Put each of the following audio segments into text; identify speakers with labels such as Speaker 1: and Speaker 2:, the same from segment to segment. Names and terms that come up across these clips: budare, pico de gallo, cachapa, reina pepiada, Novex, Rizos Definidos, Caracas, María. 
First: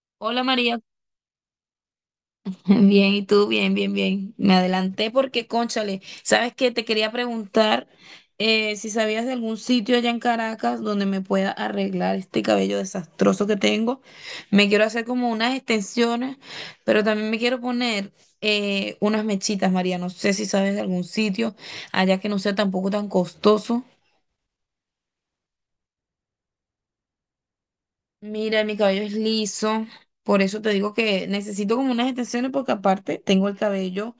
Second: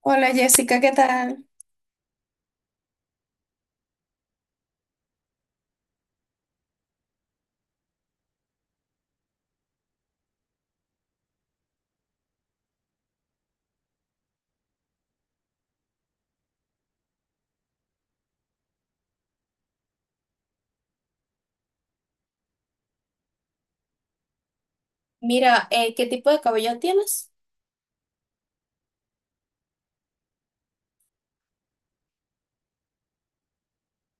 Speaker 1: Hola
Speaker 2: Hola María,
Speaker 1: Jessica, ¿qué tal?
Speaker 2: bien, ¿y tú? Bien, bien, bien. Me adelanté porque, cónchale, sabes que te quería preguntar si sabías de algún sitio allá en Caracas donde me pueda arreglar este cabello desastroso que tengo. Me quiero hacer como unas extensiones, pero también me quiero poner unas mechitas, María. No sé si sabes de algún sitio allá que no sea tampoco tan costoso.
Speaker 1: Mira, ¿qué tipo de cabello tienes?
Speaker 2: Mira, mi cabello es liso, por eso te digo que necesito como unas extensiones porque aparte tengo el cabello,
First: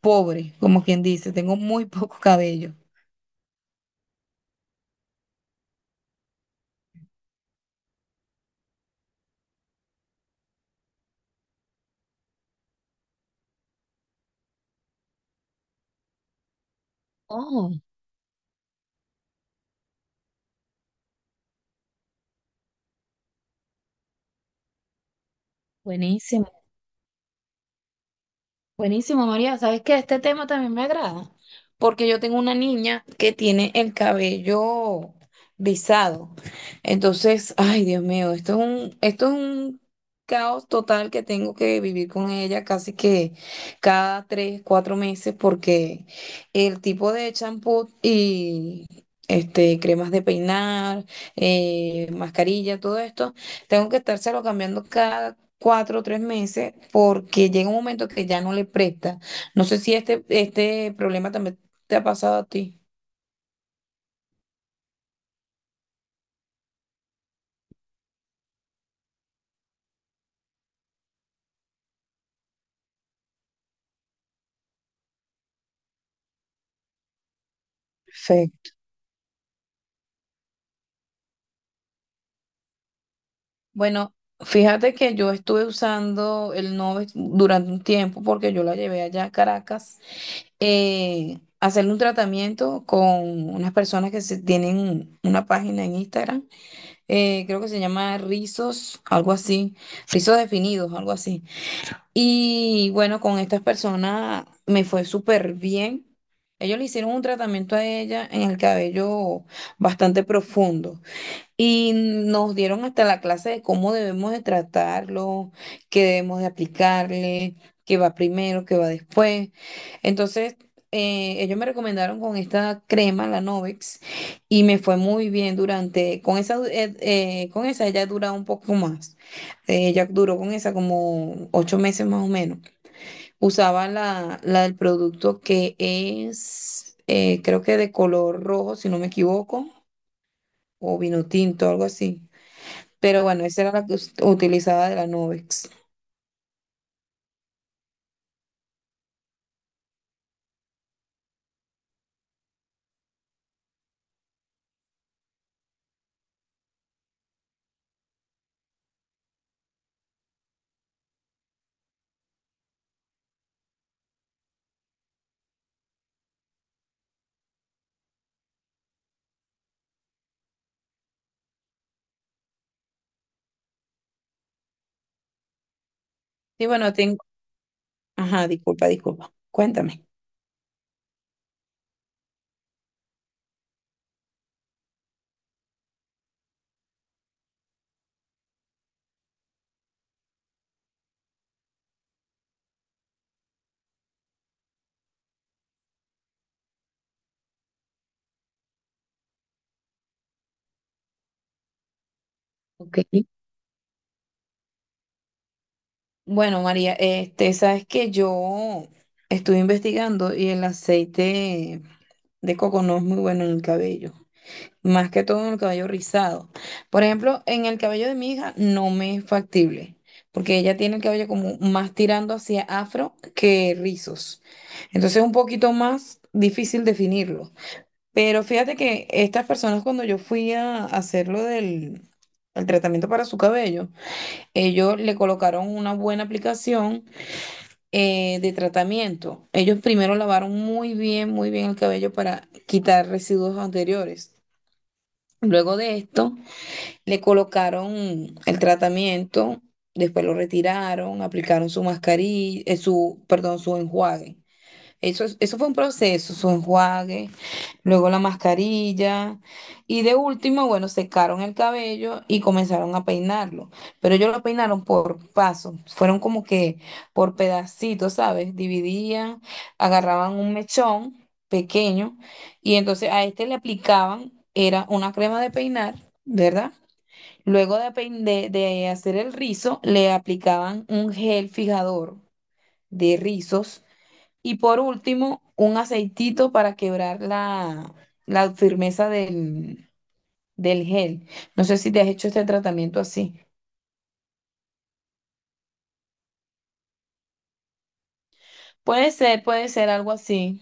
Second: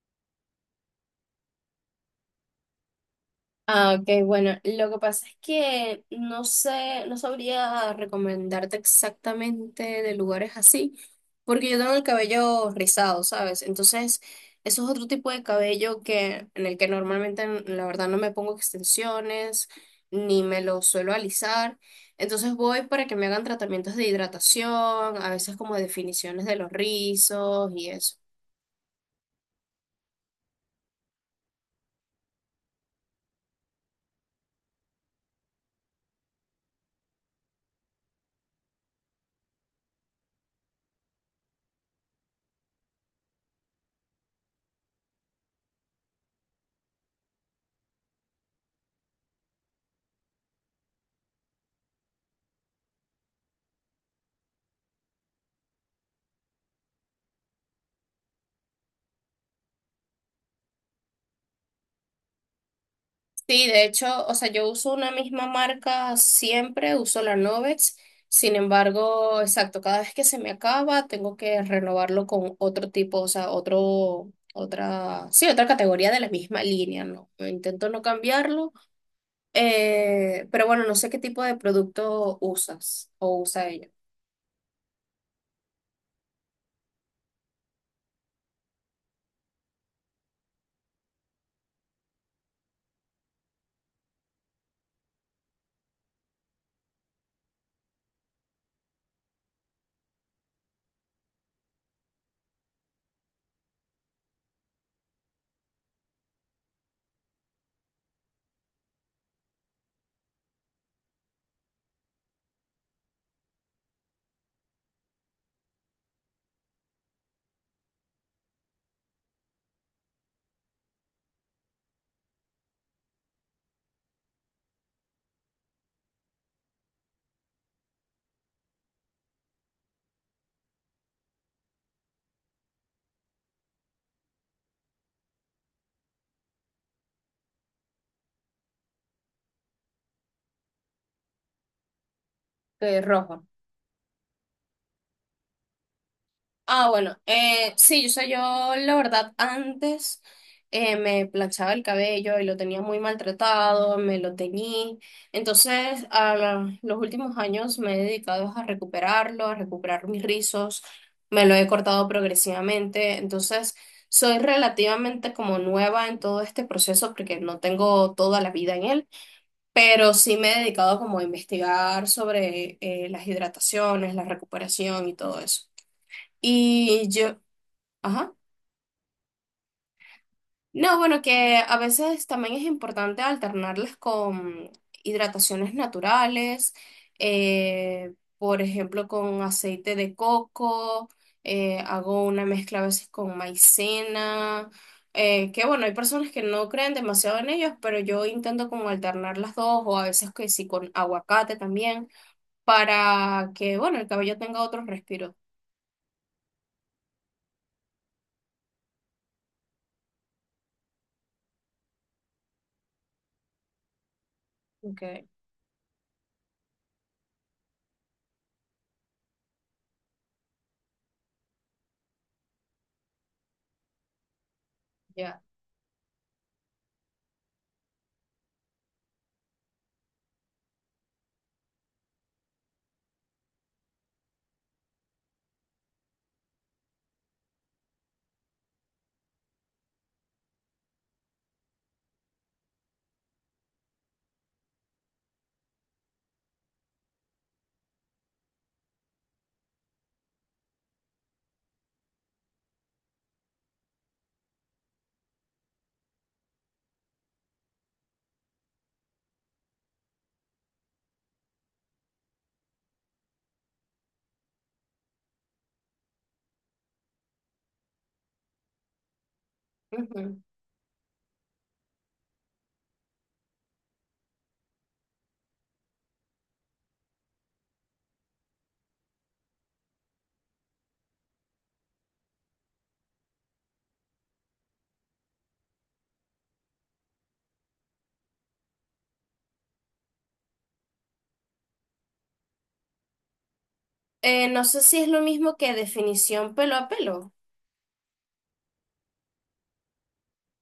Speaker 2: pobre, como quien dice, tengo muy poco cabello.
Speaker 1: Ah, ok, bueno, lo que pasa es que no sé, no sabría recomendarte exactamente de lugares así, porque yo tengo el cabello rizado, ¿sabes? Entonces, eso es otro tipo de cabello que, en el que normalmente,
Speaker 2: Oh,
Speaker 1: la verdad, no me pongo extensiones, ni me lo suelo alisar. Entonces voy para que me hagan tratamientos de hidratación, a veces como definiciones
Speaker 2: buenísimo.
Speaker 1: de los rizos y eso.
Speaker 2: Buenísimo, María. ¿Sabes qué? Este tema también me agrada, porque yo tengo una niña que tiene el cabello rizado. Entonces, ay, Dios mío, esto es un caos total que tengo que vivir con ella casi que cada 3, 4 meses, porque el tipo de champú y cremas de peinar, mascarilla, todo esto, tengo que estárselo cambiando cada 4 o 3 meses porque llega un momento que ya no le presta. No sé si este problema también te ha pasado a ti.
Speaker 1: Sí, de hecho, o sea, yo uso una misma marca siempre, uso la Novex. Sin embargo, exacto, cada vez que se me acaba, tengo que renovarlo con otro tipo, o sea, otro, otra, sí, otra categoría de la misma línea, ¿no? Intento no
Speaker 2: Sí.
Speaker 1: cambiarlo, pero bueno, no sé qué tipo de producto usas o usa ella.
Speaker 2: Bueno, fíjate que yo estuve usando el Novex durante un tiempo porque yo la llevé allá a Caracas a hacerle un tratamiento con unas personas que se tienen una página en Instagram, creo que se llama Rizos, algo así, Rizos Definidos, algo así. Y bueno, con estas personas me fue súper bien. Ellos le hicieron un tratamiento a ella en el cabello bastante profundo. Y nos dieron hasta la clase de cómo debemos de tratarlo, qué debemos de aplicarle, qué va primero, qué va después. Entonces, ellos me recomendaron con esta crema, la Novex, y me fue muy bien durante, con esa, con esa ella dura un poco más. Ella duró con esa como 8 meses más o menos. Usaba la del producto que es, creo que de color rojo, si no me equivoco, o vino tinto, algo así. Pero
Speaker 1: Rojo.
Speaker 2: bueno, esa era la que utilizaba de la Nubex.
Speaker 1: Ah, bueno, sí, yo sé, yo la verdad antes me planchaba el cabello y lo tenía muy maltratado, me lo teñí. Entonces, los últimos años me he dedicado a recuperarlo, a recuperar mis rizos, me lo he cortado progresivamente. Entonces, soy relativamente como nueva en todo este proceso porque no tengo toda la vida en él, pero sí me he dedicado como a investigar sobre las hidrataciones, la recuperación y todo eso.
Speaker 2: Y bueno,
Speaker 1: Y
Speaker 2: tengo...
Speaker 1: yo, ajá.
Speaker 2: Ajá, disculpa, disculpa. Cuéntame.
Speaker 1: No, bueno, que a veces también es importante alternarlas con hidrataciones naturales, por ejemplo, con aceite de coco, hago una mezcla a veces con maicena, que bueno, hay personas que no creen demasiado en ellos, pero yo intento como alternar las dos o a veces que sí con aguacate también,
Speaker 2: Ok.
Speaker 1: para que bueno, el cabello tenga otro respiro.
Speaker 2: Bueno, María, sabes que yo estuve investigando y el aceite de coco no es muy bueno en el cabello, más que
Speaker 1: Okay,
Speaker 2: todo en el cabello rizado. Por ejemplo, en el cabello de mi hija no me es factible, porque ella tiene el cabello como más tirando hacia afro que rizos. Entonces es un
Speaker 1: ya.
Speaker 2: poquito más difícil definirlo. Pero fíjate que estas personas cuando yo fui a hacerlo del el tratamiento para su cabello, ellos le colocaron una buena aplicación de tratamiento. Ellos primero lavaron muy bien el cabello para quitar residuos anteriores. Luego de esto, le colocaron el tratamiento, después lo retiraron, aplicaron su mascarilla, su, perdón, su enjuague. Eso, eso fue un proceso, su enjuague, luego la mascarilla y de último, bueno, secaron el cabello y comenzaron a peinarlo. Pero ellos lo peinaron por pasos, fueron como que por pedacitos, ¿sabes? Dividían,
Speaker 1: Ujú.
Speaker 2: agarraban un mechón pequeño y entonces a este le aplicaban, era una crema de peinar, ¿verdad? Luego de, pein- de hacer el rizo, le aplicaban un gel fijador de rizos y por último, un aceitito para quebrar la firmeza del gel. No sé si te has hecho este tratamiento así.
Speaker 1: No sé si es lo mismo que definición pelo a pelo.
Speaker 2: Puede ser algo así.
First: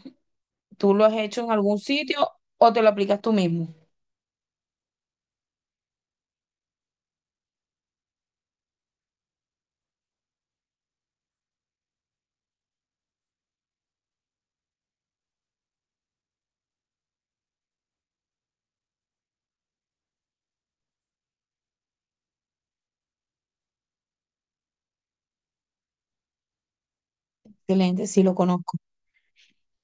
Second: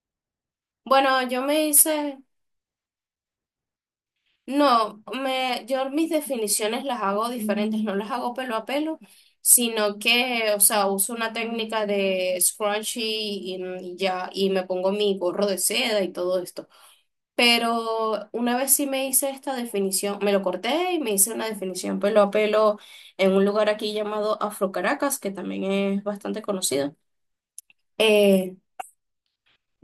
Speaker 2: ¿Tú lo has
Speaker 1: Bueno, yo
Speaker 2: hecho en
Speaker 1: me
Speaker 2: algún
Speaker 1: hice,
Speaker 2: sitio o te lo aplicas tú mismo?
Speaker 1: no, yo mis definiciones las hago diferentes, no las hago pelo a pelo, sino que, o sea, uso una técnica de scrunchie y ya, y me pongo mi gorro de seda y todo esto. Pero una vez sí me hice esta definición, me lo corté y me hice una definición pelo a pelo en un lugar aquí llamado Afro Caracas, que también es bastante conocido.
Speaker 2: Excelente, sí lo
Speaker 1: Eh,
Speaker 2: conozco.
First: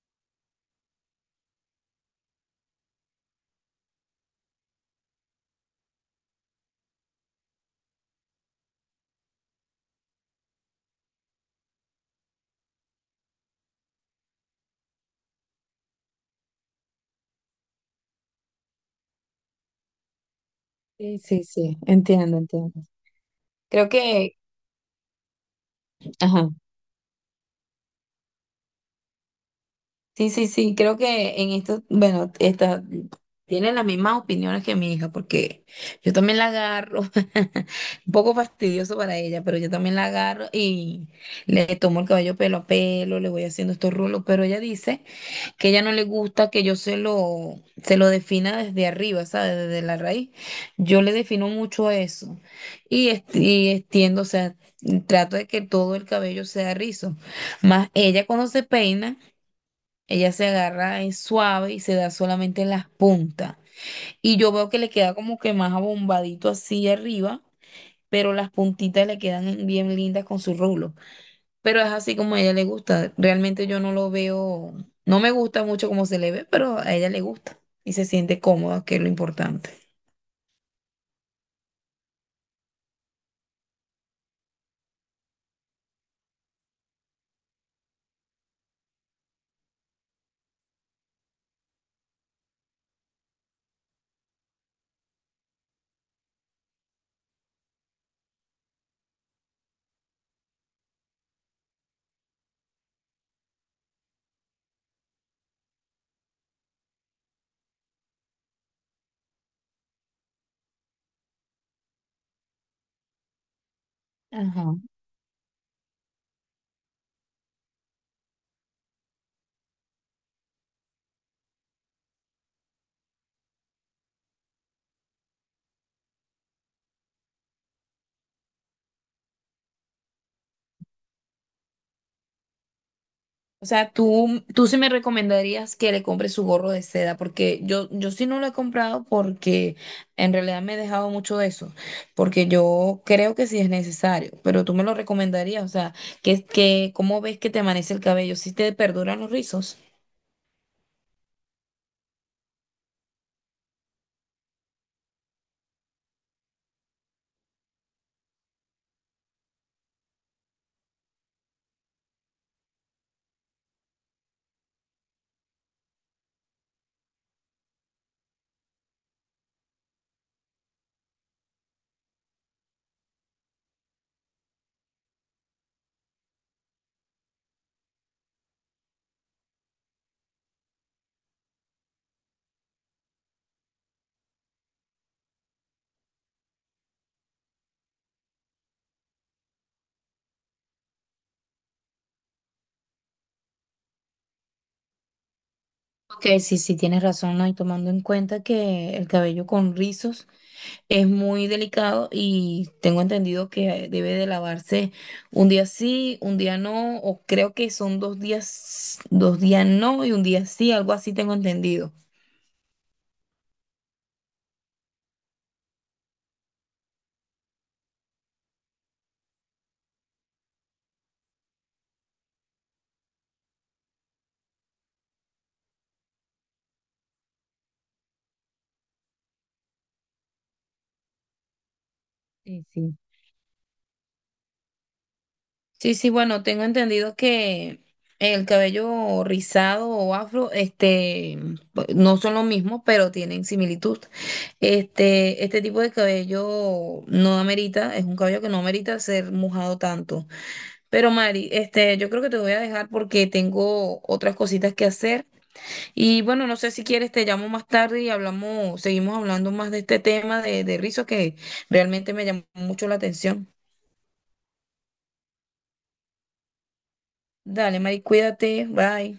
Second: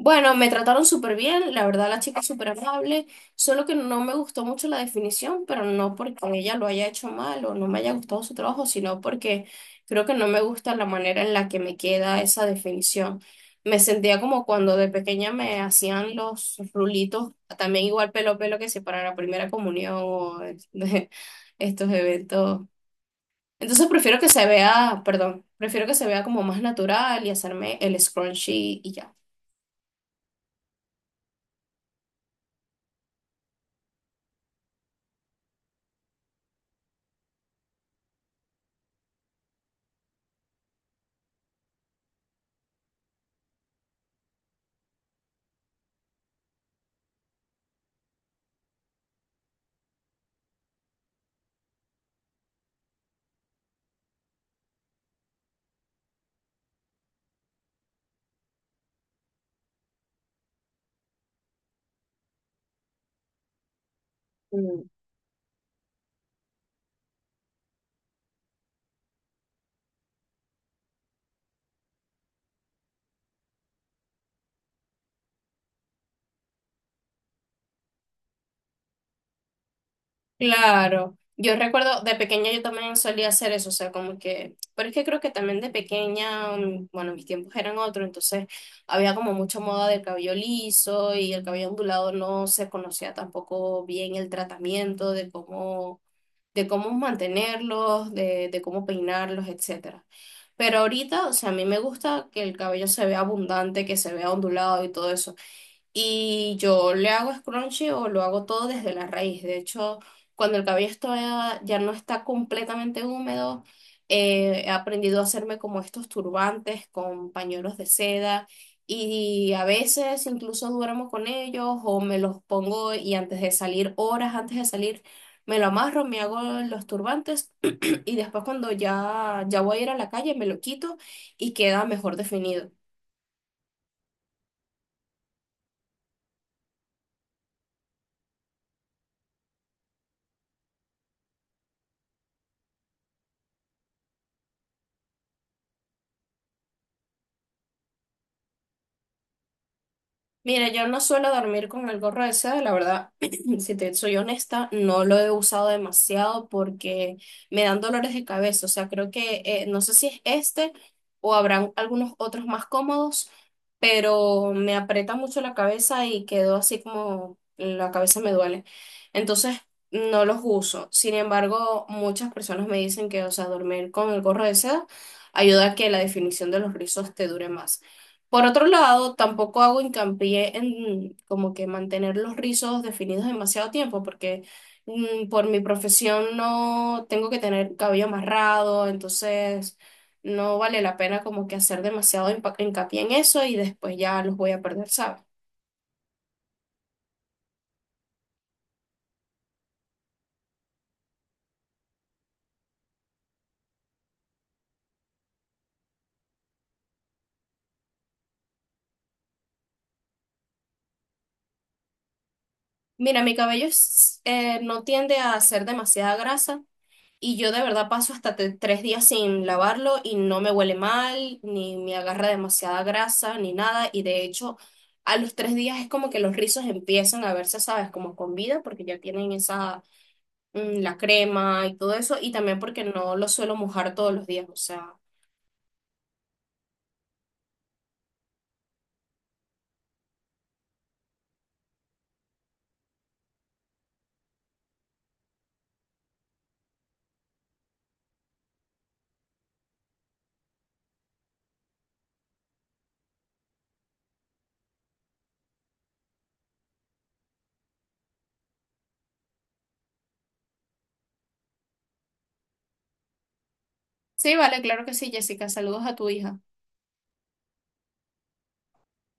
Speaker 1: Bueno, me trataron súper bien, la verdad la chica es súper amable, solo que no me gustó mucho la definición, pero no porque ella lo haya hecho mal o no me haya gustado su trabajo, sino porque creo que no me gusta la manera en la que me queda esa definición. Me sentía como cuando de pequeña me hacían los rulitos, también igual pelo a pelo que si para la primera comunión o de
Speaker 2: Sí, sí, sí,
Speaker 1: estos
Speaker 2: entiendo,
Speaker 1: eventos.
Speaker 2: entiendo.
Speaker 1: Entonces
Speaker 2: Creo
Speaker 1: prefiero que
Speaker 2: que,
Speaker 1: se vea, perdón, prefiero que se vea como
Speaker 2: ajá.
Speaker 1: más natural y hacerme el scrunchie y ya.
Speaker 2: Sí, sí, sí, creo que en esto, bueno, esta, tiene las mismas opiniones que mi hija, porque yo también la agarro, un poco fastidioso para ella, pero yo también la agarro y le tomo el cabello pelo a pelo, le voy haciendo estos rulos, pero ella dice que ella no le gusta que yo se lo defina desde arriba, ¿sabes? Desde la raíz. Yo le defino mucho eso y extiendo, o sea, trato de que todo el cabello sea rizo, más ella cuando se peina. Ella se agarra es suave y se da solamente en las puntas. Y yo veo que le queda como que más abombadito así arriba, pero las puntitas le quedan bien lindas con su rulo. Pero es así como a ella le gusta. Realmente yo no lo veo, no me gusta mucho cómo se le ve, pero a ella le gusta y se siente cómoda, que es lo importante.
Speaker 1: Claro, yo recuerdo de pequeña yo también solía hacer eso, o sea, como que, pero es que creo que también de pequeña, bueno, mis tiempos eran otros, entonces había como mucha moda del cabello liso y el cabello ondulado no se conocía tampoco bien el tratamiento de cómo mantenerlos, de cómo peinarlos, etcétera. Pero ahorita, o sea, a mí me gusta que el cabello se vea abundante, que se vea ondulado y todo eso. Y yo le hago scrunchy o lo hago todo desde la raíz. De hecho, cuando el cabello ya no está completamente húmedo, he
Speaker 2: Ajá.
Speaker 1: aprendido a hacerme como estos turbantes con pañuelos de seda y a veces incluso duermo con ellos o me los pongo y antes de salir, horas antes de salir, me lo amarro, me hago los turbantes y después cuando ya voy a ir a la calle me lo quito y queda mejor definido.
Speaker 2: O sea, tú sí me recomendarías que le compre su gorro de seda, porque yo sí no lo he comprado porque en realidad me he dejado mucho de eso, porque yo creo que sí es necesario, pero tú me lo recomendarías, o sea, que, ¿cómo ves que te amanece el cabello? ¿Si te perduran los rizos?
Speaker 1: Mira, yo no suelo dormir con el gorro ese, la verdad, si te soy honesta, no lo he usado demasiado porque me dan dolores de cabeza, o sea, creo que no sé si es este o habrán algunos otros más cómodos, pero me aprieta mucho la cabeza y quedo así como la cabeza me duele. Entonces, no los uso. Sin embargo, muchas personas me dicen que, o sea, dormir con el gorro de seda ayuda a que la definición de los rizos te dure más. Por otro lado, tampoco hago hincapié en como que mantener los rizos definidos demasiado tiempo, porque por mi profesión no tengo que tener cabello amarrado, entonces no vale la pena como que hacer demasiado hincapié en eso y después ya los voy a perder, ¿sabes?
Speaker 2: Ok, sí, sí, tienes razón, ¿no? Y tomando en cuenta que el cabello con rizos es muy delicado y tengo entendido que debe de lavarse un día sí, un día no, o creo que son 2 días, 2 días no y un día sí, algo así tengo entendido.
Speaker 1: Mira, mi cabello no tiende a hacer demasiada grasa, y yo de verdad paso hasta 3 días sin lavarlo y no me huele mal, ni me agarra demasiada grasa, ni nada. Y de hecho, a los 3 días es como que los rizos empiezan a verse, ¿sabes? Como con vida, porque ya tienen esa, la crema y todo eso. Y también
Speaker 2: Sí,
Speaker 1: porque
Speaker 2: sí.
Speaker 1: no lo suelo mojar todos los días. O sea,
Speaker 2: Sí, sí, bueno, tengo entendido que el cabello rizado o afro, este, no son lo mismo, pero tienen similitud. Este tipo de cabello no amerita, es un cabello que no amerita ser mojado tanto. Pero Mari, yo creo que te voy a dejar porque tengo otras cositas que hacer. Y bueno, no sé si quieres, te llamo más tarde y hablamos, seguimos hablando más de este tema de, rizos que realmente me llamó mucho la atención.
Speaker 1: sí, vale, claro que sí, Jessica. Saludos a tu hija.
Speaker 2: Dale, Mari, cuídate, bye.